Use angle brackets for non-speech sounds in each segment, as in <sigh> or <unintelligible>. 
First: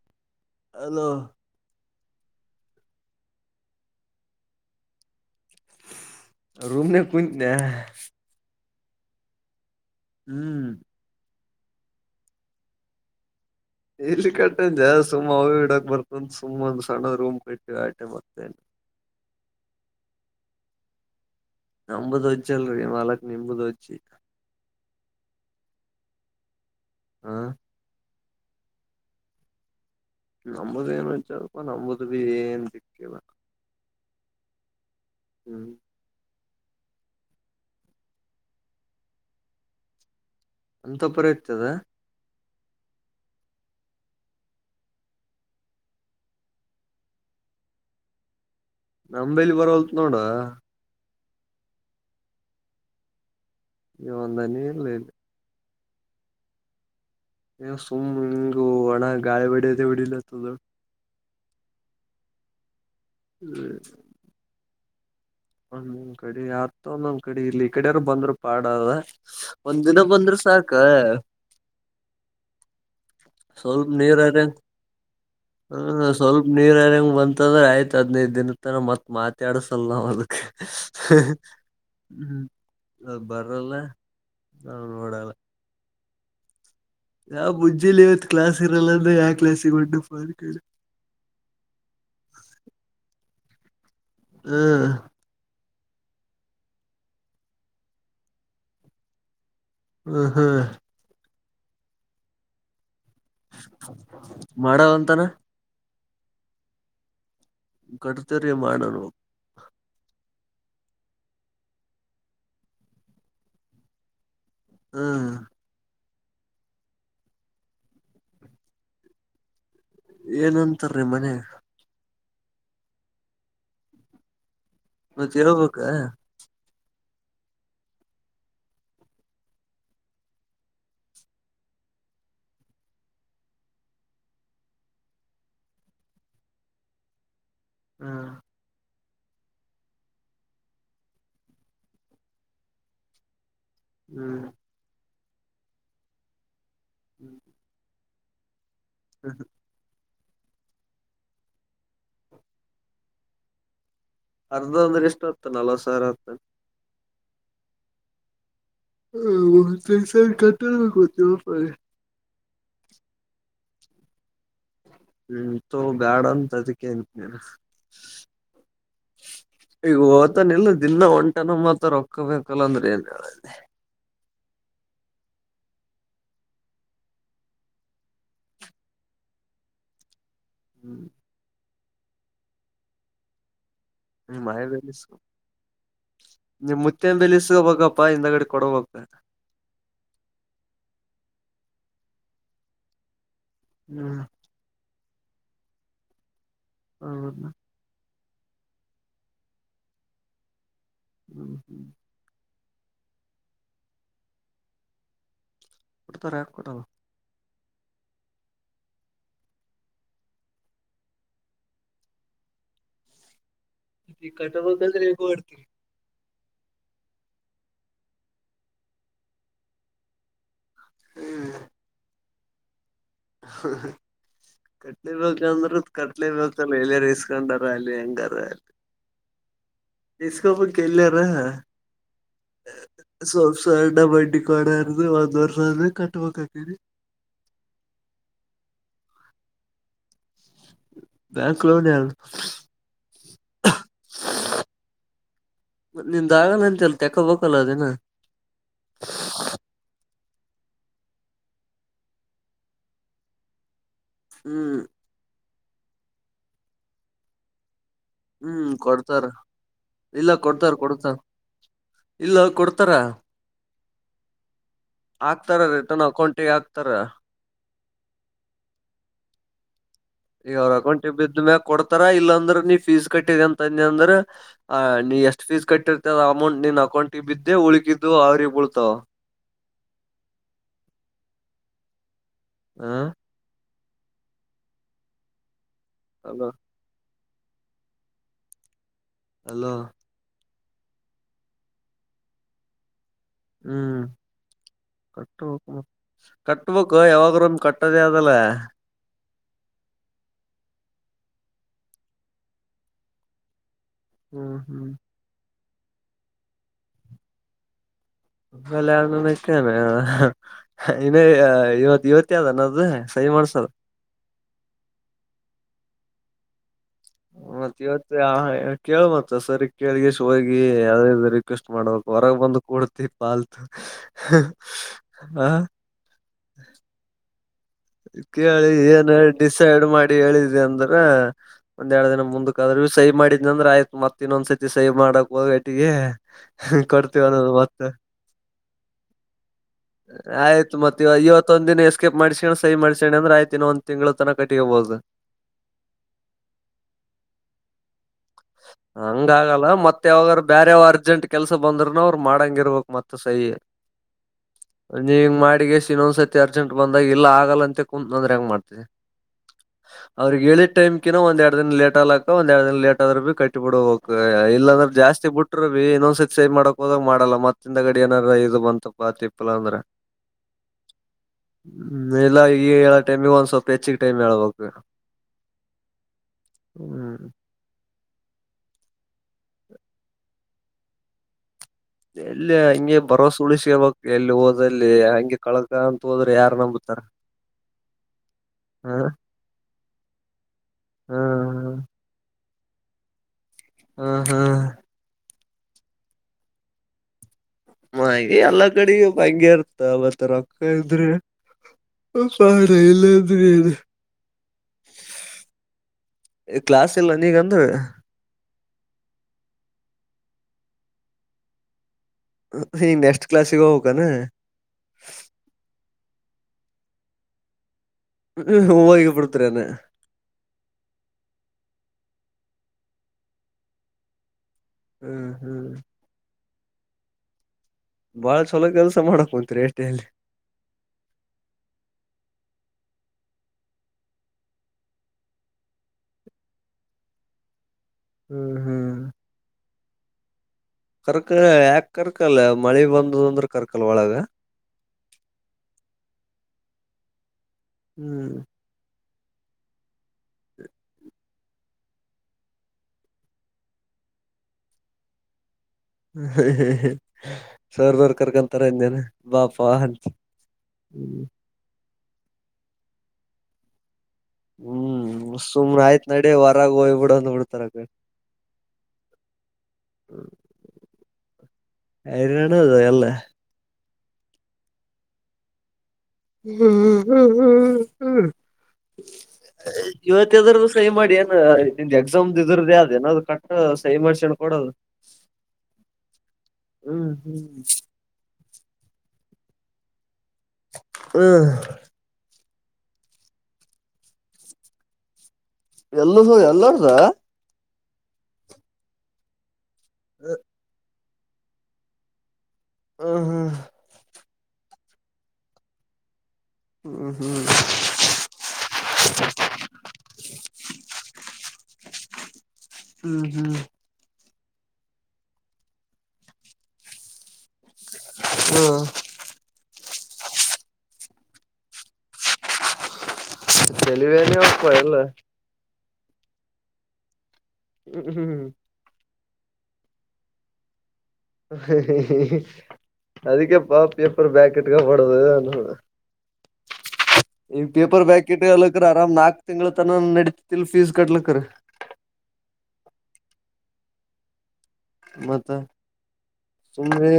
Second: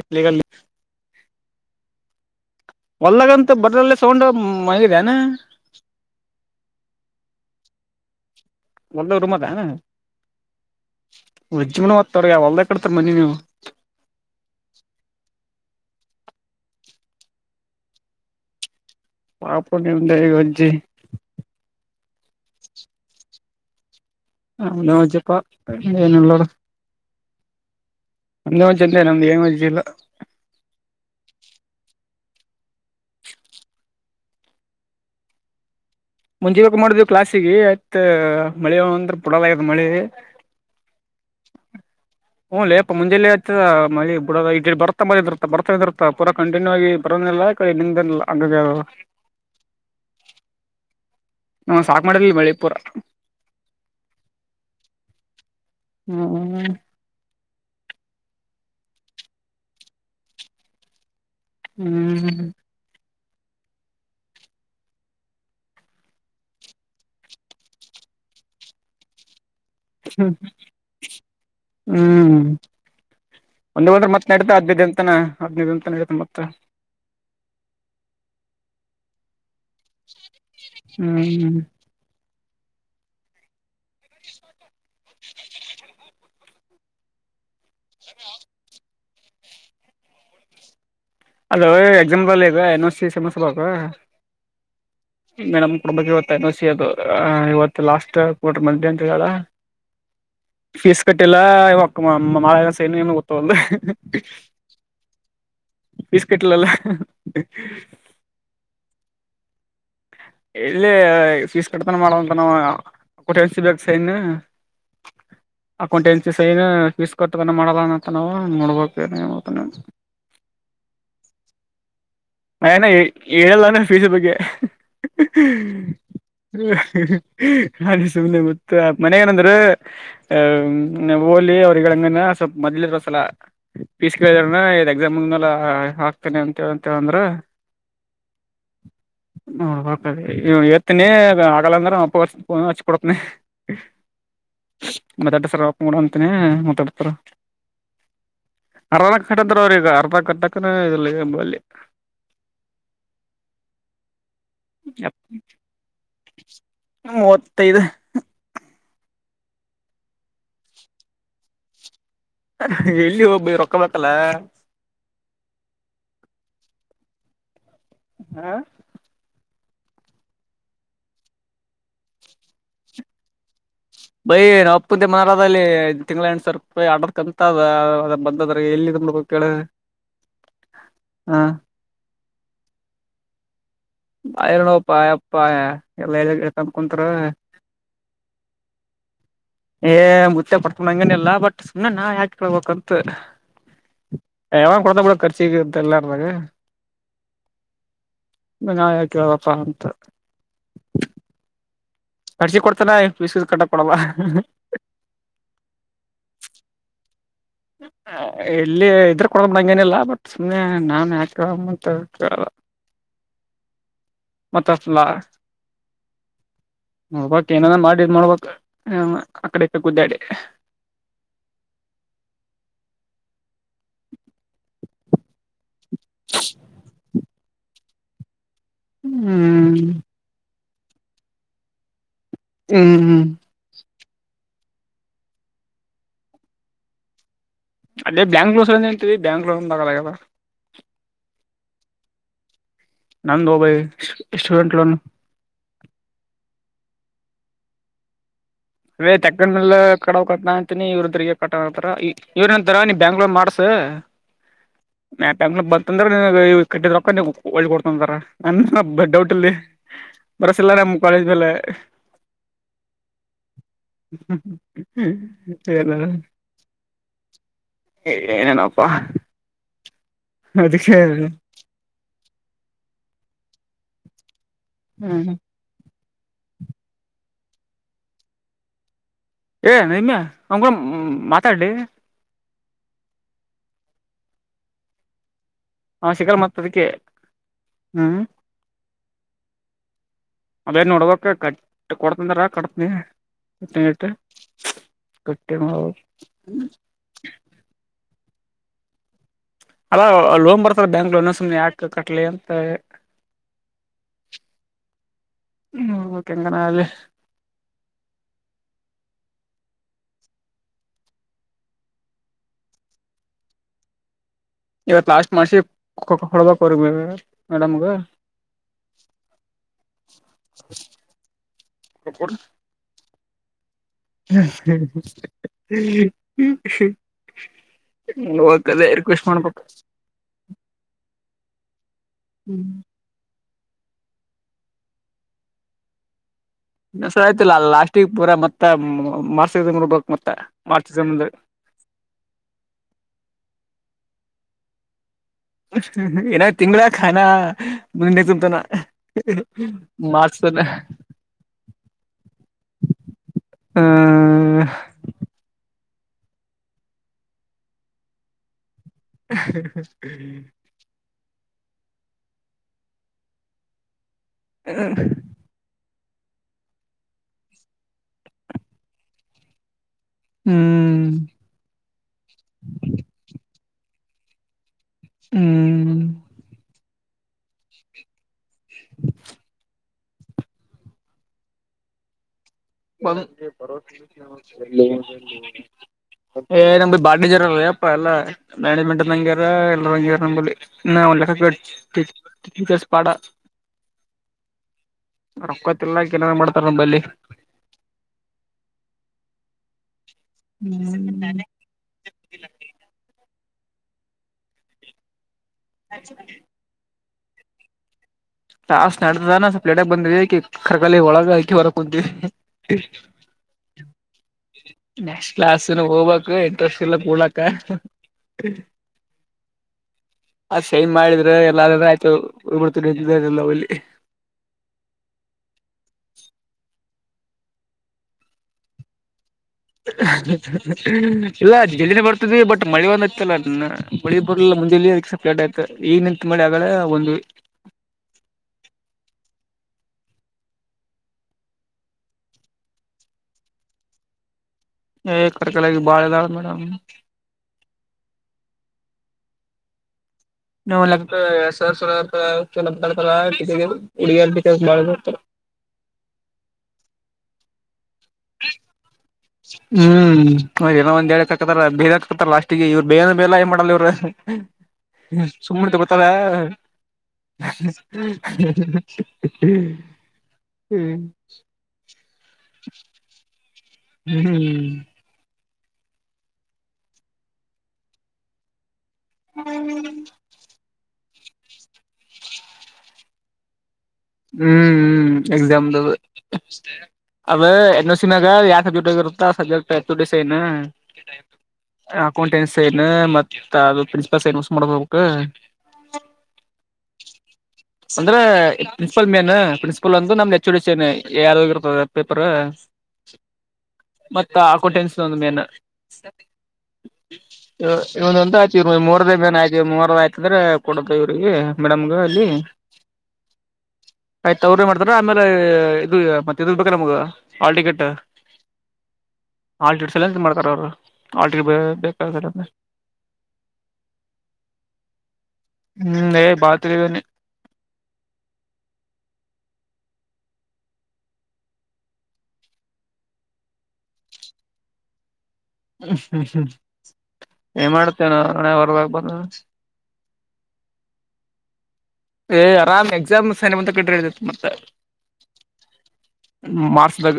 ಎಲಗ <unintelligible> hello, ಹೊಲ್ಲಗಂತ ಬಡ್ರಲ್ಲಿ sound ಮಲಗಿದನಾ ರೂಮರೆ ಕುಂ <unintelligible> ಒಳ್ಳೆ ರೂಮ ಅ <inaudible> <unintelligible> ಹ್ಮ್, ಉಜ್ಮುನ <unintelligible> ಹೊತ್ತವ್ರಿಗೆ ಅವ ಹೊದ ಕಡ್ತೀರ ಮನ್ನಿ ನೀವು. ಎಲ್ಲಿ ಕಟ್ಟಂದ ಜಾಸ್ತಿ ಸುಮ್ ಅವು-ಇವು ಇಡಕ್ ಬರ್ತಂತ ಸುಮ್ ಒಂದ್ ಸಣ್ಣ ರೂಮ್ ಕಟ್ಟ ಆಟೆ ಬರ್ತೇನ. ಪಾಪ ನಿ ಉದ ಈಗಜಿ <unintelligible> ನಂಬುದ ವಜ್ಜಿಲರಿ ಮಾಲಕ್ ನಿಂಬದ್ ವಜ್ಜಿ. ಹ ನೋಜಪ್ಪಾ ಎಏನರ <unintelligible> ಹಾ, ಅಂದ ನಮ್ ಏಂಗ ವಿಲ್ಲ <unintelligible> ನಮ್ಮದ ಏನುಚರಪ್ಪ ನಮ್ಮದು ಬಿ ಏನ್ ದಿಕ್ಕಿಲ್ಲ ಹ್ಮ್ ಮುಂಜಿವಕ್ ಮಾಡಿದವಿ ಕ್ಲಾಸಿಗೆ ಆಯ್ತ್ ಮಳೆ ಅಂದ್ರ ಕೊಡಲ ಆಗದ ಮಳಿ ಅಂತಾಪರಿ ಐತದ ಹುಂ ಲೇಪಾ ಮುಂಜೆಲೇ ಆಯತದ ಮಳಿ ಬಿಡ ಇ ಬರ್ತ ಮರ್ತ ಬರ್ತಾ ಇದಿರ್ತಾ ಪೂರಾ ಕಂಟಿನ್ಯೂ ಆಗಿ ಬರೋದಿಲ್ಲ ನಿ ನಂಬ್ಲಿ ಬರವಲ್ತ್ ನೋಡ ನಾವ ಸಾಕು ಮಾಡಿಲ್ಲಿ ಮಳಿಪುರ <unintelligible> ಹ್ಮ ಸುಮ್ ಹಂಗ ಒಣ ಗಾಳಿಬಡಿಯದೆ ಹೊಡಿಲತದ ಹ್ಮ್ ಹ್ಮ್ ಒಂದೊಂದ್ ಕಡೆ ಆತ ಒಂದೊಂದ್ ಕಡೆ ಇಲ್ಲಿ ಈ ಕಡಾರರು ಬಂದ್ರು ಪಾಡ ಅದ ಒಂದಿನ ಬಂದ್ರ ಸಾಕಾ ಹ್ಮ್ ಸ್ವಲ್ಪ ಒಂದೇ ಬಂದ್ರ ನೀರ್ ಮತ್ ಹರಂಗ ನಡೀತಾ ಹದ್ನೈದು ದಿನ ತನ ಹದ್ನೈದು ದಿನ ತನ ಹ ನಡೀತ ಮತ್ತ ಸ್ವಲ್ಪ ನೀರ್ ಹರ್ಯಂಗ ಬಂತದ್ರೆ ಆಯ್ತು ಹತ್ತು ಹದ್ನೈದು ದಿನ ತನ ಮತ್ ಮಾತಾಡಸಲ್ಲ್ ಅದಕ್ಕ ಹ್ಮ್ ಹ್ಮ್ ಅ ಬರಲ್ಲ ನ ನೋಡಲ್ಲ ಯಾವ ಬುಜ್ಜಲಿ ಇವತ್ ಕ್ಲಾಸ್ ಇರಲ್ಲ ಅಂದ್ರ ಯಾವ ಕ್ಲಾಸಿಗೆ ಉಟು ಪರ್ ಅದ ಎಕ್ಸಾಮಂಪಲ್ ಇದೆ ಎನ್ ಸಿ ಸೆಮಸ್ರ್ ಬಾಕ್ ಹ್ಮ್ ಮೇಡಮ್ ಕೊಡಬೇಕ್ ಇವತ್ತ ಎನ್ ಓ ಸಿ ಅದು ಇವತ್ತು ಲಾಸ್ಟ್ ಕೊಡ್ರಿ ಮಧ್ಯಾಹ್ನ ಅಂತ ಹೇಳಾರ ಹ್ಮ ಹಾ ಫೀಸ್ ಕಟ್ಟೆ ಇಲ್ಲಾ ಇವ ಮಳ ಸಹಿನ್ ಏನು ಏನು ಗೊತ್ತಲ್. ಮಾಡವಂತಾನ ಪೀಸಕಟ್ಲಿಲ್ಲ ಕರ್ಟರಿ ಮಾಡೋಣ ಇಲ್ಲೇ ಫೀಸ್ ಕಡ್ತನ ಮಾಡುವಂತ ನಾ ಕೊಟನ್ಸಬೇಕ ಸೈ ಇನ್ನು. ಹ್ಮ್ ಅಕೌಂಟ ಎನ್ಸಿ ಸೈನ್ ಫೀಸ್ ಕಟ್ಟುತನ ಮಾಡೋಲ್ಲ ಅಂತಾ ನಾವು ನೋಡ್ಬೇಕು. ಏನ್ಂತಾರೀ ಮನ್ಯಾ ಗ್ ಮನ್ಯಾಗ ಹೇಳಲ್ಲ ಅಂದ್ರ್ ಫೀಸ್ ಬಗ್ಗೆ. ಮತ್ ಹೇಳ್ಬೇಕ ಸುಮ್ನೆ ಮತ್ತ ಮನ್ಯಾಗ ಏನಂದ್ರು. ಆ ಹೋಗ್ಲಿ ಅವ್ರಗಳಂಗನ್ನ ಸ್ವಲ್ಪ ಮೊದ್ಲಿರುವ ಸಲ. ಪೀಸ್ ಕೇಳಾನ ಇ ಎಕ್ಸಾಮ್ ಮ್ಯಾಲೆ ಹಾಕ್ತಾನೆ ಅಂತಂತ ಅಂದ್ರ್. ಹ್ಮ್ <inaudible> ನ ಹೇಳ ತನಿ ಆಗಲ್ಲಾಂದ್ರೆ ಅಪ್ಪ ಫೋನ್ ಹಚ್ ಕೊಡ್ತನಿ. ಹ್ಮ್ ಮಾತಾಟ ಸರ್ ವಾಪಸ್ ಮಾಡ ಅಂತೀನಿ ಮಾತಾಡ್ತಾರ್. ಹ್ಮ್ ಅರ್ಧ ಕಟ್ಟದ್ರ ಅವ್ರ ಈಗ ಅರ್ಧ ಕಟ್ಟಕ ಇ ಎಂಬಲ್ಲಿ. ಅರ್ಧ ಅಂದ್ರೆ ಎಷ್ಟು ಆತ್ತದ ನಲವತ್ತು ಸಾವಿರ ಆತದನ ಮೂವತ್ತೈದು ಸರಿ ಕಟ್ಟಿಡ್ಬೇಕು ಗತ್. <unintelligible> ಎಲ್ಲಿ ಒಬ್ಬ ರೊಕ್ಕೊಹೋಟಲ್ಲ‌. ಹ್ಮ್ ಬ್ಯಾಡ ಅಂತಾ ಅದಕ್ಕೆೇಂತ ನೀನ್ ಹಾ ಈಗ ಓತಾನೆಲ್ಲ ದಿನ ಒಂಟನ್ ಮಾತ್ರ ರೊಕ್ಕೊಬೇಕಲ್ಲ ಅಂದ್ರೆ ಏನ್ ಹೇಳೆ ಬೈ ನಾಮ್ಮ್ ಅಪ್ಪಂದ ಮ್ಯಾಲ್ ಅಲ್ಲಿ ತಿಂಗಳ ಎಂಟ ಸವರ ಆರ್ಡರ್ ಕಂತ ಅದ ಬಂದದ್ರ ಎಲ್ಲಿದ ಕೊಡಬೇಕ <unintelligible> <inaudible> ಹಾ ನಿಮ್ ಮಾಯ <unintelligible> ನೋಪ್ಪ ಬೆಲಿಸ ಅಪ್ಪ ಎಲ್ಲಾ ನಿಮ್ ಹೇಳಳ್ತನ್ಕಂತ <inaudible> ಮುತ್ಯನ್ ಬೆಲಿಸಬೇಕಪ್ಪಾ ಹಿಂದಗಡೆ ಕೊಡಬೇಕ ಏ ಮುುತ್ತ ಪಡ್ತೊಂಡ ಹಂಗನಲ್ಲಾ ಬಟ್ ಸುಮ್ಮ್ನೆ ನಾ ಯಾಕೆಳ್ಬೇಕಂತ ಹ್ಮ್ ಯಾವಾಗ್ ಕೊಡ್ತ ಬಿಡ ಖರ್ಚಗ ಇತ್ತ ಎಲ್ಲಾರದಾಗ <unintelligible> ನಾಯಿ ಹಾಕೇಳಾರಪ್ಪಾ ಅಂತ. <inaudible> <unintelligible> ಕೊಡ್ತಾರೆ ಕೊಡ ಅವ್ರ್ <inaudible> ಎ ಇಲ್ಲಿ ಇದ್ರ ಕೊಡಂಗ ನಿಲ್ಲ ಬಟ್ ಸುಮ್ನೆ ನಾನ ಯಾಕ ಕೇಳ ಅಂತ ಕೇಳಲ್ಲ ಅಂತಾ ಈ <inaudible> ಮೊತ್ತ ಹಚ್ಚತೆನ ಅಲ್ಲ ಕಟ್ಟಬೇಕಂದ್ರೆ ಹೇಗೋ ಆಡ್ತೀರಿ ಒಟ್ಟ ಏನ್ರ ಮಾಡಿ ಇದ ಮಾಡಬೇಕು ಅಕಡೆ ಈಕಡೆ ಕುದ್ದ್ಯಾಡಿ ಹ್ಮ್ <unintelligible> ಕಟ್ಲೆ ಬೇಕ ಅಂದ್ರ ಕಟ್ಲೆ ಬೇಕತಲ್ಲ ಎಲ್ಲ ರಸ್ ಇನ್ನೊಂದ್ ರ ಆಗಲಿ ಹೆಂಗರ ಆಗಲಿ ಹ್ಮ್ ಇಸ್ಕೊಬೇಕ್ ಎಲ್ಲರ ಹ್ಮ್ ಹ್ಮ್ <inaudible> ಡಬ್ಬಲ್ ಡಿಕೋರಿ ಯಾರದ್ ಒಂದ ವರ್ಷಾ ಆದಮೇಲೆ ಕಟ್ಟಬೇಕ ಅಂತಾ ಅಂದಿನಿ ಅಲ್ಲಿ ಬ್ಯಾಂಗ್ಳೂರ್ ಸತಿ ಎಂತೀ ಬ್ಯಾಂಗ್ರ <unintelligible> ಬ್ಯಾಂಕ್ಲೋ ಡಾನ್ಸ್ ನಂದೋ ಬೈ <unintelligible> ನಿಂದ್ ಆಗಲ್ಲ ಅಂತೆಲ್ಲ ತೆಕೋಬೇಕಲ್ಲ ಅದೇನ ಇ ತೆಕ್ಕಂಡ ಕಡವ ಕಟ್ಟನ ಅಂತೀನಿ ಇವ್ರದಿಗೆ ಕಟ್ಟತಾರ ಇವ್ರ ಅಂತಾರ ನೀ್ ಬ್ಯಾಂಗ್ಳೂರ್ ಮಾಡ್ಸ. ಹ್ಮ್ ಯಾಕಅಂದ್ರ್ ಬಂತಂದ್ರ ಕಟ್ಟಿದ ರೊಕ್ಕಾ ನಿಂಗೆ ಹೊಳ್ಳಿ ಕೊಡತೀನಿ ಅಂತರ್ ಹ್ಮ್ ಅಂದ ಬ ಕೊಡ್ತಾರ ಡೌಟ್ ಇಲ್ಲಿ ಇಲ್ಲ ಕೊಡ್ತಾರ ಬರಸಿಲ್ಲ ನಮ್ ಕೊಡ್ತಾರ ಕಾಲೇಜ್ ಮೇಲೆ ಇಲ್ಲ ಕೊಡ್ತಾರ. <inaudible> ಆಕ್ತಾರ ಎಲ್ಲ ರಿಟರ್ನ್ ಅಕೌಂಟಗೆ ಹಕ್ತಾರ.. ಏನೇನಪ್ಪಾ.. ಈಗ ಅವ್ರ ಅದಕ್ಕೆ ಅಕೌಂಟ್ ಬಿದ ಮ್ಯಾಗ ಕೊಡ್ತಾರ ಇಲ್ಲಾಂದ್ರೆ ನೀ ಫೀಸ್ ಕಟ್ಟಿದ ಅಂತಂದಿ ಅಂದ್ರ ಹ ನೀ ಹ್ಮ್ ಎಷ್ಟು ಫೀಸ್ ಕಟ್ಟಿರ್ತ ಅ ಅಮೌಂಟ್ ನಿನ್ ಅಕೌಂಟಿಗೆ ಬಿದ್ದೆ ಉಳಗಿದ್ದು ಅವ್ರಿಗೆ ಬಳ್ತಾವ. ಏ ನಿಮ್ಮೆ ಅವ್ನ ಕೂಡ ಮಾತಾಡ್ಲ ಹಾ ಅವ ಸಿಗಲ್ಲ ಅಲೋ ಮತ್ತ ಅದಕ್ಕೆ <inaudible> ಹ್ಮ್ ಹಲೋ ಅದೇನ್ ನೋಡ್ಬ ಕಟ್ಟ ಕೊಡ್ತಂದರ ಕಟ್ತನಿ. ಹ್ಮ್ ಹಟ್ಟ ಕಟ್ಟಿ ಮಾಡ <unintelligible> ಅ ಯಾವಾಗ ರೂ ಒಂದ್ ಕಟ್ಟೋದೇ ಅದಲ್ಲ ಅಲ್ಲ ಲೋನ್ ಬರ್ತಾದೆ ಬ್ಯಾಂಕ್ ಲೋನ್ ಸುಮ್ಮನೆ ಯಾಕ ಕಟ್ಲಿ ಅಂತ ಹ್ಮ್ ಹ್ಮ್ ಹ್ಮ್ ಇವಕ್ ಎಂಗರ ಆಗ್ಲಿ ಲ್ಲ ಅ ನಕ್ಕಾನ <unintelligible> ಇನ್ನು ಇವತ್ ಇವತ್ತ ಅದನ್ನದ ಸಹ ಮಾಡ್ಸದು ಇವತ್ ಲಾಸ್ಟ್ ಮಾಡಸಿ ಕೊ ಕೊಡ್ಬಕ್ ಅವ್ರ್ಗೆ ಮತ್ತ ಇವತ್ತ ಆ ಕೇಳ ಮತ್ತ ಸರಿ ಕೇಳಗೆ ಎಷ್ಟು ಹೋಗಿ ಯಾವ ರಿಕ್ವೆಸ್ಟ್ ಮಾಡ್ಬೇಕು ಹೊರಗೆ ಬಂದು ಕೊಡ್ತಿ ಪಲ್ತ ಹ್ಮ <inaudible> ಕೇಳಿ ಏನ್ ಡಿಸೈಡ್ ಮಾಡಿ ಹೇಳಿದಿ ಅಂದ್ರ ಒಂದ್ ಎರಡ್ ದಿನ ಮುಂದಕ್ಕೆ ಆದ್ರೂ ಇನ್ನೊಂದ್ಸಲ ಸಹಿ ಮಾಡಿದ್ ಅಂದ್ರೆ ಆಯ್ತು ಮತ್ತ ಇನ್ನೊಂದ್ಸತಿ ಸಹಿ ಮಾಡಕ್ ಹೋಗ ವೊತ್ತಿಗೆ ಸ ಆಯ್ತಿಲ್ಲ ಲಾಸ್ಟಿ ಪೂರ ಮತ್ತ ಮಾರ್ಚ್ ಸೀಸನ್ ನಡ್ಬೇಕಕ್ ಮತ್ತ ಮಾರ್ಚ್ ಸೀಸನ್ಂದ್ರೆ ಮತ್ತ ಒಂದಿನ ಎಸ್ಕೇಪ್ ಮಾಡಿಸ್ಕೊಂಡೆ ಸಹಿ ಮಾಡ್ಸ್ಕೊಂಡ್ರೆ ಅಯ್ತು ಇನ್ನ ಒಂದ್ ತಿಂಗಳು ತನ ಕಟ್ಕೊಬೋದು ಏನ ತಿಂಗಗಳ ನೆತಾನ <unintelligible> ಹಂಗ ಆಗಲ್ಲ ಮತ್ತೆ ಯಾವಾಗರು ಬೇರೆ ಯಾವ್ ಅರ್ಜೆಂಟ್ ಕೆಲ್ಸ ಬಂದ್ರರುನ ಅವ್ರು ಮಾಡಂಗ ಇರ್ಬಕ್ ಮತ್ತ ಸಹಿಯ ಹ ನೀವ ಹಂಗ ಮಾಡಿಗೆಷ್ಟ ಇನ್ನೊಂದ್ಸರ್ತಿ ಅರ್ಜೆಂಟ್ ಬಂದಾಗ ಇಲ್ಲ ಆಗಲ್ಲ ಅಂತೆ ಕುಂತ್ ಅಂದ್ರೆ ಹೆಂಗ ಮಾಡ್ತರಿ ಅವ್ರಿಗ್ ಹೇಳಿದ ಟೈಮ್ ಕಿನ ಒಂದ ಎರಡು ದಿನ ಲೇಟ್ ಆಗ್ಲಕ ಒಂದ್ ಎರಡು ದಿನ ಲೇಟ್ ಆದ್ರರು ಕಟ್ಟಿ ಬಿಡ ಹೋಗಿ ಇಲ್ಲಾಂದ್ರೆ ಹ್ಮ್ ಜಾಸ್ತಿ ಬಿಟ್ಟ ಟ್ರು ಇನ್ನೊಂದ್ಸತಿ ಸೈನ್ ಮಾಡಕ್ ಹೋದಾಗ್ ಮಾಡಲ್ಲ ಮತ್ತಿಂದ ಗಡಿ ಏನಾರ ಇದು ಬಂತಪ್ಪಾ ತಿಪ್ಪಲ್ಲ ಅಂದ್ರೆ ಹ್ಮ್ ಹ್ಮ್ ಎಲ್ಲ ಈಗ ಹೇಳ ಟೈಮಗ ಒಂದ್ ಸ್ವಲ್ಪ ಹೆಚ್ಚಿಗೆ ಟೈಮ್ ಹೇಳ್ಬಬೇಕು ಹ್ಮ್ ಹ್ಮ್ <inaudible> ಎಲ್ಲಿ ಹಂಗೆ ಬ <unintelligible> ಭರವಸೆ ಉಳಿಸ್ಕೇಬೇಕ್ ಎಲ್ಲಿ ಹೋದಲ್ಲಿ ಹಂಗೆ ಕಳಕ ಅಂತ ಹೋದ್ರೆ ಯಾರ್ ಏ ನಮ್ ನಂಬತಾರ ಬಾಲಿಜಾರ ಅಪ್ಪ ಎಲ್ಲಾ ಹ ಮ್ಯಾನೇಜ್ಮೆಂಟ್ ನಂಗ್ಯಾರ ಎಲ್ಲರ ಹಂಗ್ಯಾರ ನಮ್ಮಲ್ಲಿ ನಾ ಹ್ಮ್ ಒಲ್ಲಲೆಕ್ಕಾ ಪಾ <unintelligible> ಹ್ಮ್ ಹ್ಮ್ ರೊಕ್ಕೊತಿನ್ನಕ್ ಏನಾರ ಮಾಡ್ತಾರ ನಮ್ಮಲ್ಲಿ ಮೆ ಎಲ್ಲಾ ಕಡೊ ಹಂಗೆ ಇರ್ತ ಮತ್ ರೊಕ್ಕ ಇದ್ರೆ ಪಡ ಇಲ್ಲ್ದ <unintelligible> ಅ <inaudible> ಕ್ಲಾಸ್ ಇಲ್ಲ ನನಿಗಂತೂ ಟಕ್ಲಾಸ್ ಸ ನಡ್ಡದೇನಾ ಸ್ವಲ್ಪ ಲೇಟ್ ಆಗಿ ಬಂದ್ವಿಕಿ ಕರ್ಕಾಲ ಒಳಗ ಆಕಿ ಹೊರ ಕುಂತೀವಿ ಹ ನೆಕ್ಸ್ಟ್ ಕ್ಲಾಸಗೆ ಹೋಗ್ಬೇಕೆನಾ ನೆಕ್ಸ್ಟ್ ಕ್ಲಾಸಿಗೆ ಹೋಗ್ಬೇಕು ಇಂಟ್ರೆಸ್ಟ್ ಇಲ್ಲ ಕೂಡಕ ಹ್ಮ್ ಹ ಹೋಗಿ ಬಿಡ್ತರನೆ ಅಷ್ಟ ಸೇನ ಮಾಡಿದ್ರೆ ಎಲ್ಲಾರೂ ಆಯ್ತು ಹೋಗಬಡ್ತಂತಲ್ಲಲ್ಲಿ ಹ್ಮ್ ಹ್ಮ್ ಬಾಳ ಚಲೋ ಕೆಲ್ಸ ಮಾಡಕ್ಂತ್ರಿ ಎಷ್ಟ್ ಹಾಗೆ <inaudible> ಇಲ್ಲ ಜಲ್ದಿನೆ ಬರ್ತ್ವಿ ಬಟ್ ಮಳೆ ಒಂದ ಇತ್ತಲ್ಲ ಮಳಿ ಬರ್ಲಲ್ಲ ಮುಂಜೆಲ್ಲಿ ಅದ ಸ್ಟಾರ್ಟ್ ಆಯತ ಈಗ ನಿಂತ ಮಾಳಿ ಆಗಲೆ ಒಂದು ಹ್ಮ್ ಹ್ಮ್ ಕರ್ಕ ಯಾಕ ಕರ್ಕಲ್ಲ ಮಳಿ ಬಂದದ ಅಂದ್ರೆ ಕರ್ಕಲ್ಲ ಒಳಗ ಏ ಕರ್ಕಳಲ್ಲ ಬಾಳ ಇದದಾಳ ಮೇಡಮ್ ಹ್ಮ್ ನವು ಸ ಸರ ಚ ಉಡಿ ಬಳ <unintelligible> ಸರ್ ಬರ್ ಕರ್ಕಂತರ ಇನ್ನೇನು ಬಾಪಾ ಅಂತ ಏನೋ ಒಂದ್ ಹೇಳಿ ಹ ಬೇ ಹಕತ ಲಾಸ್ಟ್ ಇವ್ ಬೇ ಬೇಾ ಏ ಮಾಡಲ ಇವ್ <unintelligible> ಸುಮ್ನೆ ತಗೋತಾಳ ಆಯ್ತ್ ನಡಿ ಹೊರಗ ಹೋಗ್ಬಿಡು ಅಂದ್ ಬಿಡ್ತಾರ ಹ್ಮ್ ಅರುಣಾದು ಎಲ್ಲ ಹ್ಮ್ ಹ್ಮ್ ಹ್ಮ್ ಹ್ಮ್ ಇವತ್ತು ಮತ್ತದ್ರದು ಸಹ ಮಾಡಿ ಏ ಎಕ್ಸಾಮ್್ದ ಇದ್ರದ್ದ ಯ್ದ್ ನ್ ಕ ಸಹಿ ಮಾಡಿಸಿ ಹ್ಮ್ ಎಕ್ಸಾಮ್ದ್ ಅದು ಹ್ಮ್ ಹ್ಮ್ ಅದು ನಗರ ಯಾಕ ಜೋಡ ಇರುತ್ತ ಸದ್ಯಡ ಸ ನ ಹ್ಮ್ <unintelligible> ಅಕೌಂಟೆನ್ಸ್ ಏನು ಮತ್ತ ಅದು ಪ್ರಿನ್ಸಿಪಲ್ ಸಹಿ ಏನ್ ಮಡ್ಸ್ ಕೊಡ್ಬೇಕು ಎಲ್ಲದು ಎಲ್ಲರ್ದ ಅಂದ್ರೆ ಪ್ರಿನ್ಸಿಪಲ್ ಮೇನ್ ಪ್ರಿನ್ಸಿಪಲ್ ಅಂದು ನಮ್ದ ಎಚ್ ಒ ಡಿ ಸೈನ್ ಹಾ ಯ್ದಾಗ ಇರ್ತದ ಪೇಪರ್ ಹ್ಮ್ ಹ್ಮ್ <unintelligible> ಮತ್ತ ಅಕೌಂಟೆನ್ಸ್ ಒಂದು ಮೇನ್ ಹ್ಮ್ ಹ್ಮ್ ಇವ ಆ ಮೂರ್ದ ಮೇ ಆಯತಿ ಮೂರ್ದ ಆಯ್ತಂದ್ರೆ ಕೊಡ ಇವ್ರರಿಗೆ ಮಡಮ್ಗ ಅಲ್ಲಿ ಹ್ಮ್ ಹ್ಮ್ ಆಯ್ತು ತವ್ರ ಮಾಡ್ತಾರ ಆಮೇಲೆ ಇದು ಮದ್ಯದಲ್ಲಿ ಇದ ಬೇಕ್ರ ನಮ್ಗ ಆಲ್ ಟಿಕೆಟ್ ಹಾ ಆಾಲ್ಟ್ರಿಡ್ ಸೆಲೆಕ್ಟ್ಮಾಡ್ತಾರೆ ಅವರು ಹಾಲ್ಟಿಕೆಟ್ ಬೇಕಾದವರಿಗೆ ತಾಳಿಬ್ಯಾನಿಯಪ್ಪಾ ಎಲ್ಲ ಹ್ಮ್ ಲೇ ಬಹಳ ತಲಿ ಬ್ಯಾನಿ ಹ್ಮ್ ಹ್ಮ್್ಮ ಅದಕ್ಕೆಪ್ಪಾ ಪೇಪರ್ ಬ್ಯಾಕೆಟ್ಗ ಬಾರ್ದು ಅನ್ನೊದು ಅ <unintelligible> ಈ ಪೇಪರ್ ಬ್ಯಾಕೆಟ್ಲಕ ಬಂದ ಆರಾಮ್ ನಾಕಕ್ ತಿಂಗಗಳುಗಳ ತನ ನಡೀತಿಲ್ ಫೀಸ್ ಕಟ್ಲಕ್ರ ಏ್ ಆರಾಮ್ ಎಕ್ಸಾಮ್ ಸಂತ ಕಟ್ಟದೈತ್ತು ಮತ್ತೆ ಮತ್ತ ಸುಮ್ರ ಮಾರ್ಚ್ದಾಗ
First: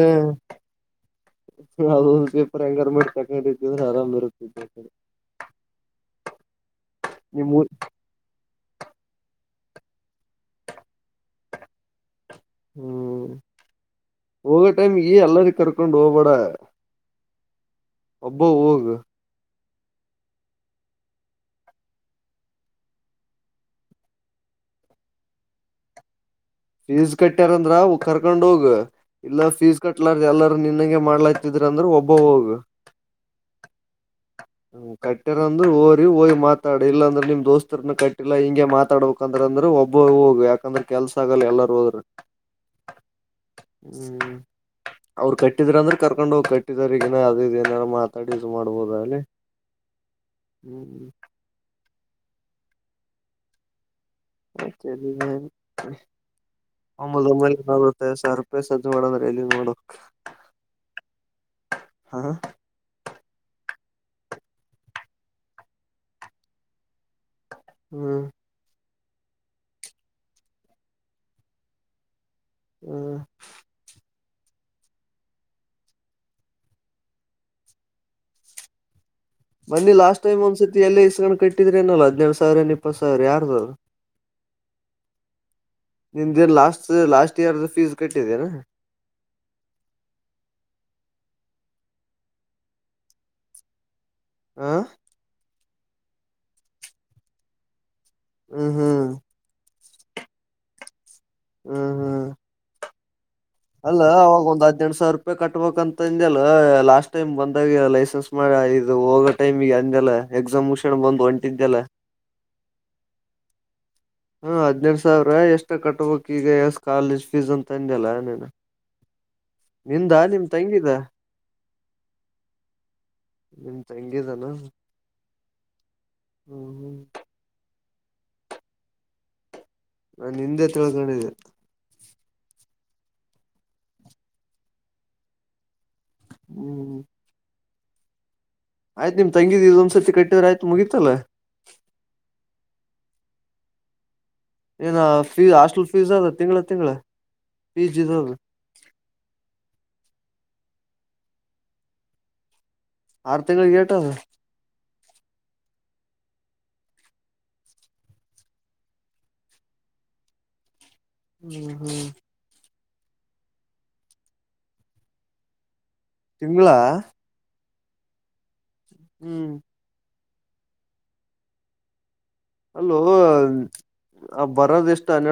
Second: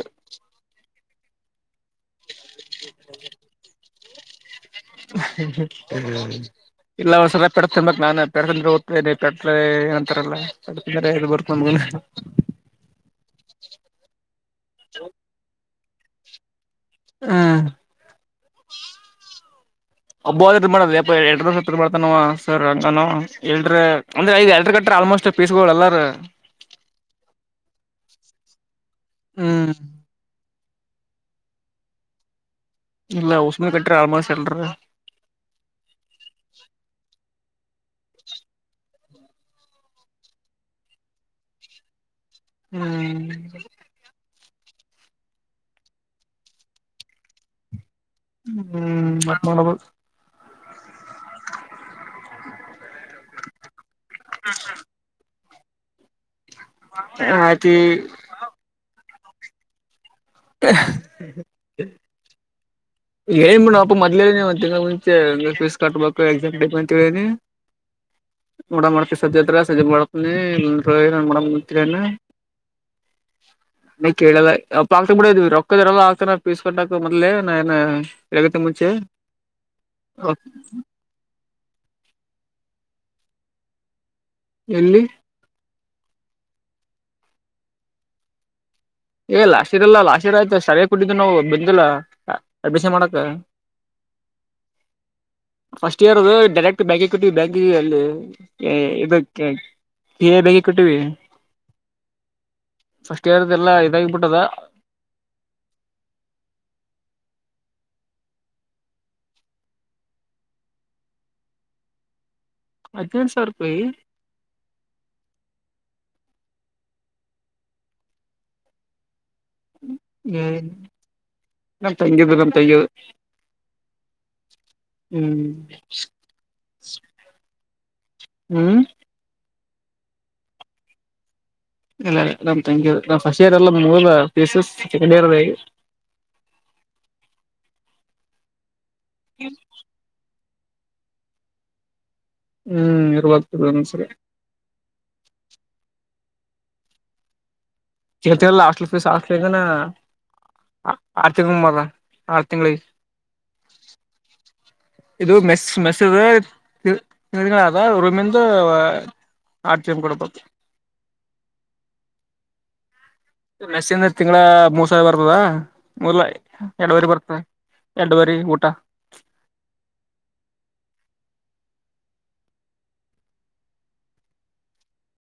ನ ಒಂದ್ ಪೇಪರ್ ಹೆಂಗಾರ ಮಾಡಿ ತಕೊಂಡತಿದ್ರೆ ಆರಾಮ್ ಇರುತ್ತೆ ಇಲ್ಲ ಒಸವಲ್ ಪಡ ನಿಮ್ಮೂರ್ ತಿನ್ಬೇಕ್ ನಾನ್ ಪರ್ ತಂದ್ರೆ ದ್ತನೆ ಪ ಏನಂತಾರಲ್ಲ ಪ ತಂದ್ರೆ ಬರ್ಕೊಂಡ್ <unintelligible> ಹ್ಮ್ ಹೋಗೋ ಟೈಮ್ ಈ ಎಲ್ಲರ್ನ್ನು ಕರ್ಕೊಂಡು ಹೋಗ್ಬೇಡ ಹ್ಮ್ ಅಬ್ಬೋ ಹೋಗ ಒಬ್ಬ ಮಾಡ ಎಡ ಮಾಡ್ತಾನ ಸರ್ ಹಂಗ ಎಲ್್ರ <unintelligible> ಅಂದ್ರೆ ಐ್ ಎಲ್ರು ಕಟ್ರ ಆಲ್ಮೋಸ್ಟ್ ಪೀಸ್ಗಳು ಎಲ್ಲಾರ ಫೀಸ್ ಕಟ್ಟ್ಯಾರಂದ್ರ ಕರ್ಕೊಂಡ್ ಹೋಗ ಇಲ್ಲ ಹ್ಮ್ ಫೀಸ್ ಕಟ್ಲಾರ ಎಲ್ಲಾರ ನಿನಗೆ ಮಾಡ್ಲಾತಿದ್ರ ಅಂದ್ರೆ ಒಬ್ಬ ಹೋಗ್ ಇಲ್ಲ ಉಷಮೆ ಬಿಟ್ರ ಆಲ್ ಮೋಸ್ಟ ಎಲ್ರನ್ನು. ಹ ಕಟ್ಟ್ಯರಂದ ಹಓರಿ ಹೋಗಿ ಮಾತಾಡಿ ಇಲ್ಲಾಂದ್ರೆ ನಿಮ್ ದೋಸ್ತರನ್ನ ಕಟ್ಟಿಲ್ಲಾ ಹಿಂಗೆ ಮಾತಾಡ್ಬೇಕ ಯಾಕಂದ್ರ ಅಂದ್ರೆ ಒಬ್ಬ ಹೋಗ ಯಾಕಂದ್ರೆ ಕೆಲ್ಸ <unintelligible> ಎಲ್ಲಾರ ಹೋದ್ರ ಹ್ಮ್ ಹ್ಮ್. ಅವ್ರು ಕಟ್ಟಿದ್ರ ಅಂದ್ರೆ ಕರ್ಕೊಂಡ್ ಹೋಗಿ ಕಟ್ಟಿದ ಈಗಾ ಅದ ಇದ ಏನಾರ ಮಾತ <unintelligible> ಮಾಡ್ಬೋದ ಹ್ಮ್ ಅಲ್ಲಿ ಮತ್ ಮಾಡ್ಬೇಕು ಹ್ಮ್. <unintelligible> <unintelligible> ಆಯ್ತಿ ಮಾಡಂದ್ರೆ ಎಲ್ಲಿ ಮಾಡೋಕ್. <unintelligible> ಹಾ. ಏನ ಅಪ್ಪ ಮದ್ಲೇನಿ ಒಂದ ತಿಂಗಳ ಮುಂಚೆ ಫೀಸ್ ಕಟ್ಬೇಕು ಎಕ್ಸಾಮ್ ಡೇಟ್ ಅಂತನಿ. ಹ್ಮ್. ಮಡ ಮಾಡ್ತವಿ ಸದ್ಯತ್ರ ಸದ್ಯ ಮಾಡ್ತನಿ. <unintelligible> ಹ್ಮ. ನೀ ಕೇಳಲ್ಲ ಅ ಆಕ್ತಕ್ ಬಿಡಿದ್ ರೊಕ್ಕದ ಎಲ್ಲಾ ಆಗ್ತಾನ ಪೀಸ್ಕೊಂಡಕ್ ಮದ್ಲೆ ನ ಇದಕಿ ಮುಂಚೆ. ಬನ್ನಿ ಲಾಸ್ ಟಮ್ ಒಂದ್ಸತಿ ಎ ಇಸ್ಕೊಂಡ್ ಕಟ್ಟಿದ್ರ ಏನಲ್ಲ ಹದಿನರಡ್ ಸಾವಿರ ಇಪ್ಪತ್ತ್ ಸಾವರ ಯಾರದ ಅದ್. ಎಲ್ಲಿ. ನಿಮ್ದ ಲಾಸ್ಟ್ ಲಾಸ್ಟ್ ಇಯರ್ ಫೀಸ್ ಕಟ್ಟಿದೇನಾ. ಏ ಲಾಸ್ಟ್ ಇಯರ್ ಎಲ್ಲ ಲಾಸ್ಟ್ ಇಯರ್ ಆಯ್ತು ಸರಿಯ ಕೊಟ್ಟಿದ್ದು ನಾವು ಬಂದಿಲ್ಲ ಅಡ್ಮಷನ್ ಮಾಡಕ್. ಹಾ. ಫಸ್ಟ್ ಇಯರ್ ಅದು ಡೈರೆಕ್ಟ್ ಬ್ಯಾಂಕ್ ಕಟ್ಟೆವ ಬ್ಯಾಂಕ್ ಅಲ್ಲಿ. ಹ್ಮ್ ಹ್ಮ್ <unintelligible> ಕಟ್ಟಿವಿ. ಹ್ಮ್ ಹ್ಮ್. ಫಸ್ಟ್ ಇಯರ್ದೆಲ್ಲ. ಅಲ್ಲ ಅವವಾಗ ಒಂದ್ <unintelligible> ಸಾವಿರ ರೂಪಾಯಿ ಕಟ್ಬೇಕಕ್ ಅಂತ ಅಂದ ಲಾಸ್ಟ್ ಟೈಮ್ ಬಂದಾಗ ಲೈಸೆನ್ಸ್ ಮಾಡ ಇದು ಹೋಗ ಟೈಮಿಗೆ ಅಂದಲ್ಲಾ ಎಕ್ಸಾಮ್ ಮುಗಸ್ಕೊಂದ ಬಂದು ಹೊಂಟಿದ್ದೆಲ್ಲ. ಹದಿನೆಂಟ ಸಾವಿರ ರೂಪಾಯಿ. ಹಾ ಹದನೆಂಟ ಸಾವಿರ ಎಷ್ಟ ಕಟ್ಬಕ್ ಈಗ ಕಾಲೇಜ್ ಫೀಸ್ ಅಂತ ಅಂದಲ್ಲ ನನ ಹ್ಮ್ ತಂಗಿದ ನಮ್ಮ್ ತಂಗಿದ್ರಿ ತಂಗಿದ. ನಿಮ್ ತಂಗಿದನ. ಹ್ಮ್. ಹ್ಮ್ ಹ್ಮ್. ಹ್ಮ್. ನಾನ ನಿಂದೆ ತಿಳ್ಕೊಂಡಿದ್ದಿದೆ. ಇಲ್ಲ ಇಲ್ಲ ನಮ್ ತಂಗಿದ ಫಸ್ಟ್ ಇಯರ್ ಎಲ್ಲ <unintelligible> ಸೆಕೆಂಡ್ ಇಯರ್ ಹ್ಮ್. ಆಯ್ತ ನಿಮ್ ತಂಗಿದ ಇದೊಂದ್ರ್ತಿ ಕಟ್ಟಿದ್ರ ಆಯ್ತ ಮುಗಿತಲ್ಲ. ಹ್ಮ್ ಇರ್ಬೆಕ್ ಇದೊಂದ ಸರಿ. ಇದ ಫೀ ಹಾಸ್ಟೆಲ್ ಫೀಸ್ ಅದ ತಿಂಗಳ ತಿಂಗಳ. ಫೀಸ್ ಇದ ಕೇಳ್ತಲ್ಲ ಹಾಸ್ಟಲ್ ಫೀಸ್ ಹಾಸ್ಟಲ್ ಆರ್ರು ತಿಂಗಳ ಮರ ಆರ್ ತಿಂಗಳಿಗೆ. ಆರು ತಿಂಗಳಿಗೆ ಎಟ ಅದ. ಇದು ಮೆಸ್ ಮೆಸ ತಿ ತಿಂಗಳದ ಅದ ರೂಮಿಂದ <unintelligible> ಹ್ಮ್ ಹ್ಮ್ ಮೇಸ್ಂದ ತಿಂಗಳ ಮೂರ್ ಸಾವಿರ ಬರ್ತದ ಮೊದಲ ತಿಂಗಳ ಎರಡುವರೆ ಬರ್ತ ಎಡವರಿ ಊಟಾ ಹ್ಮ್ ಅಲೋ ಆ ಬರೋದ ಎಷ್ಟ ಅನ್ನಡ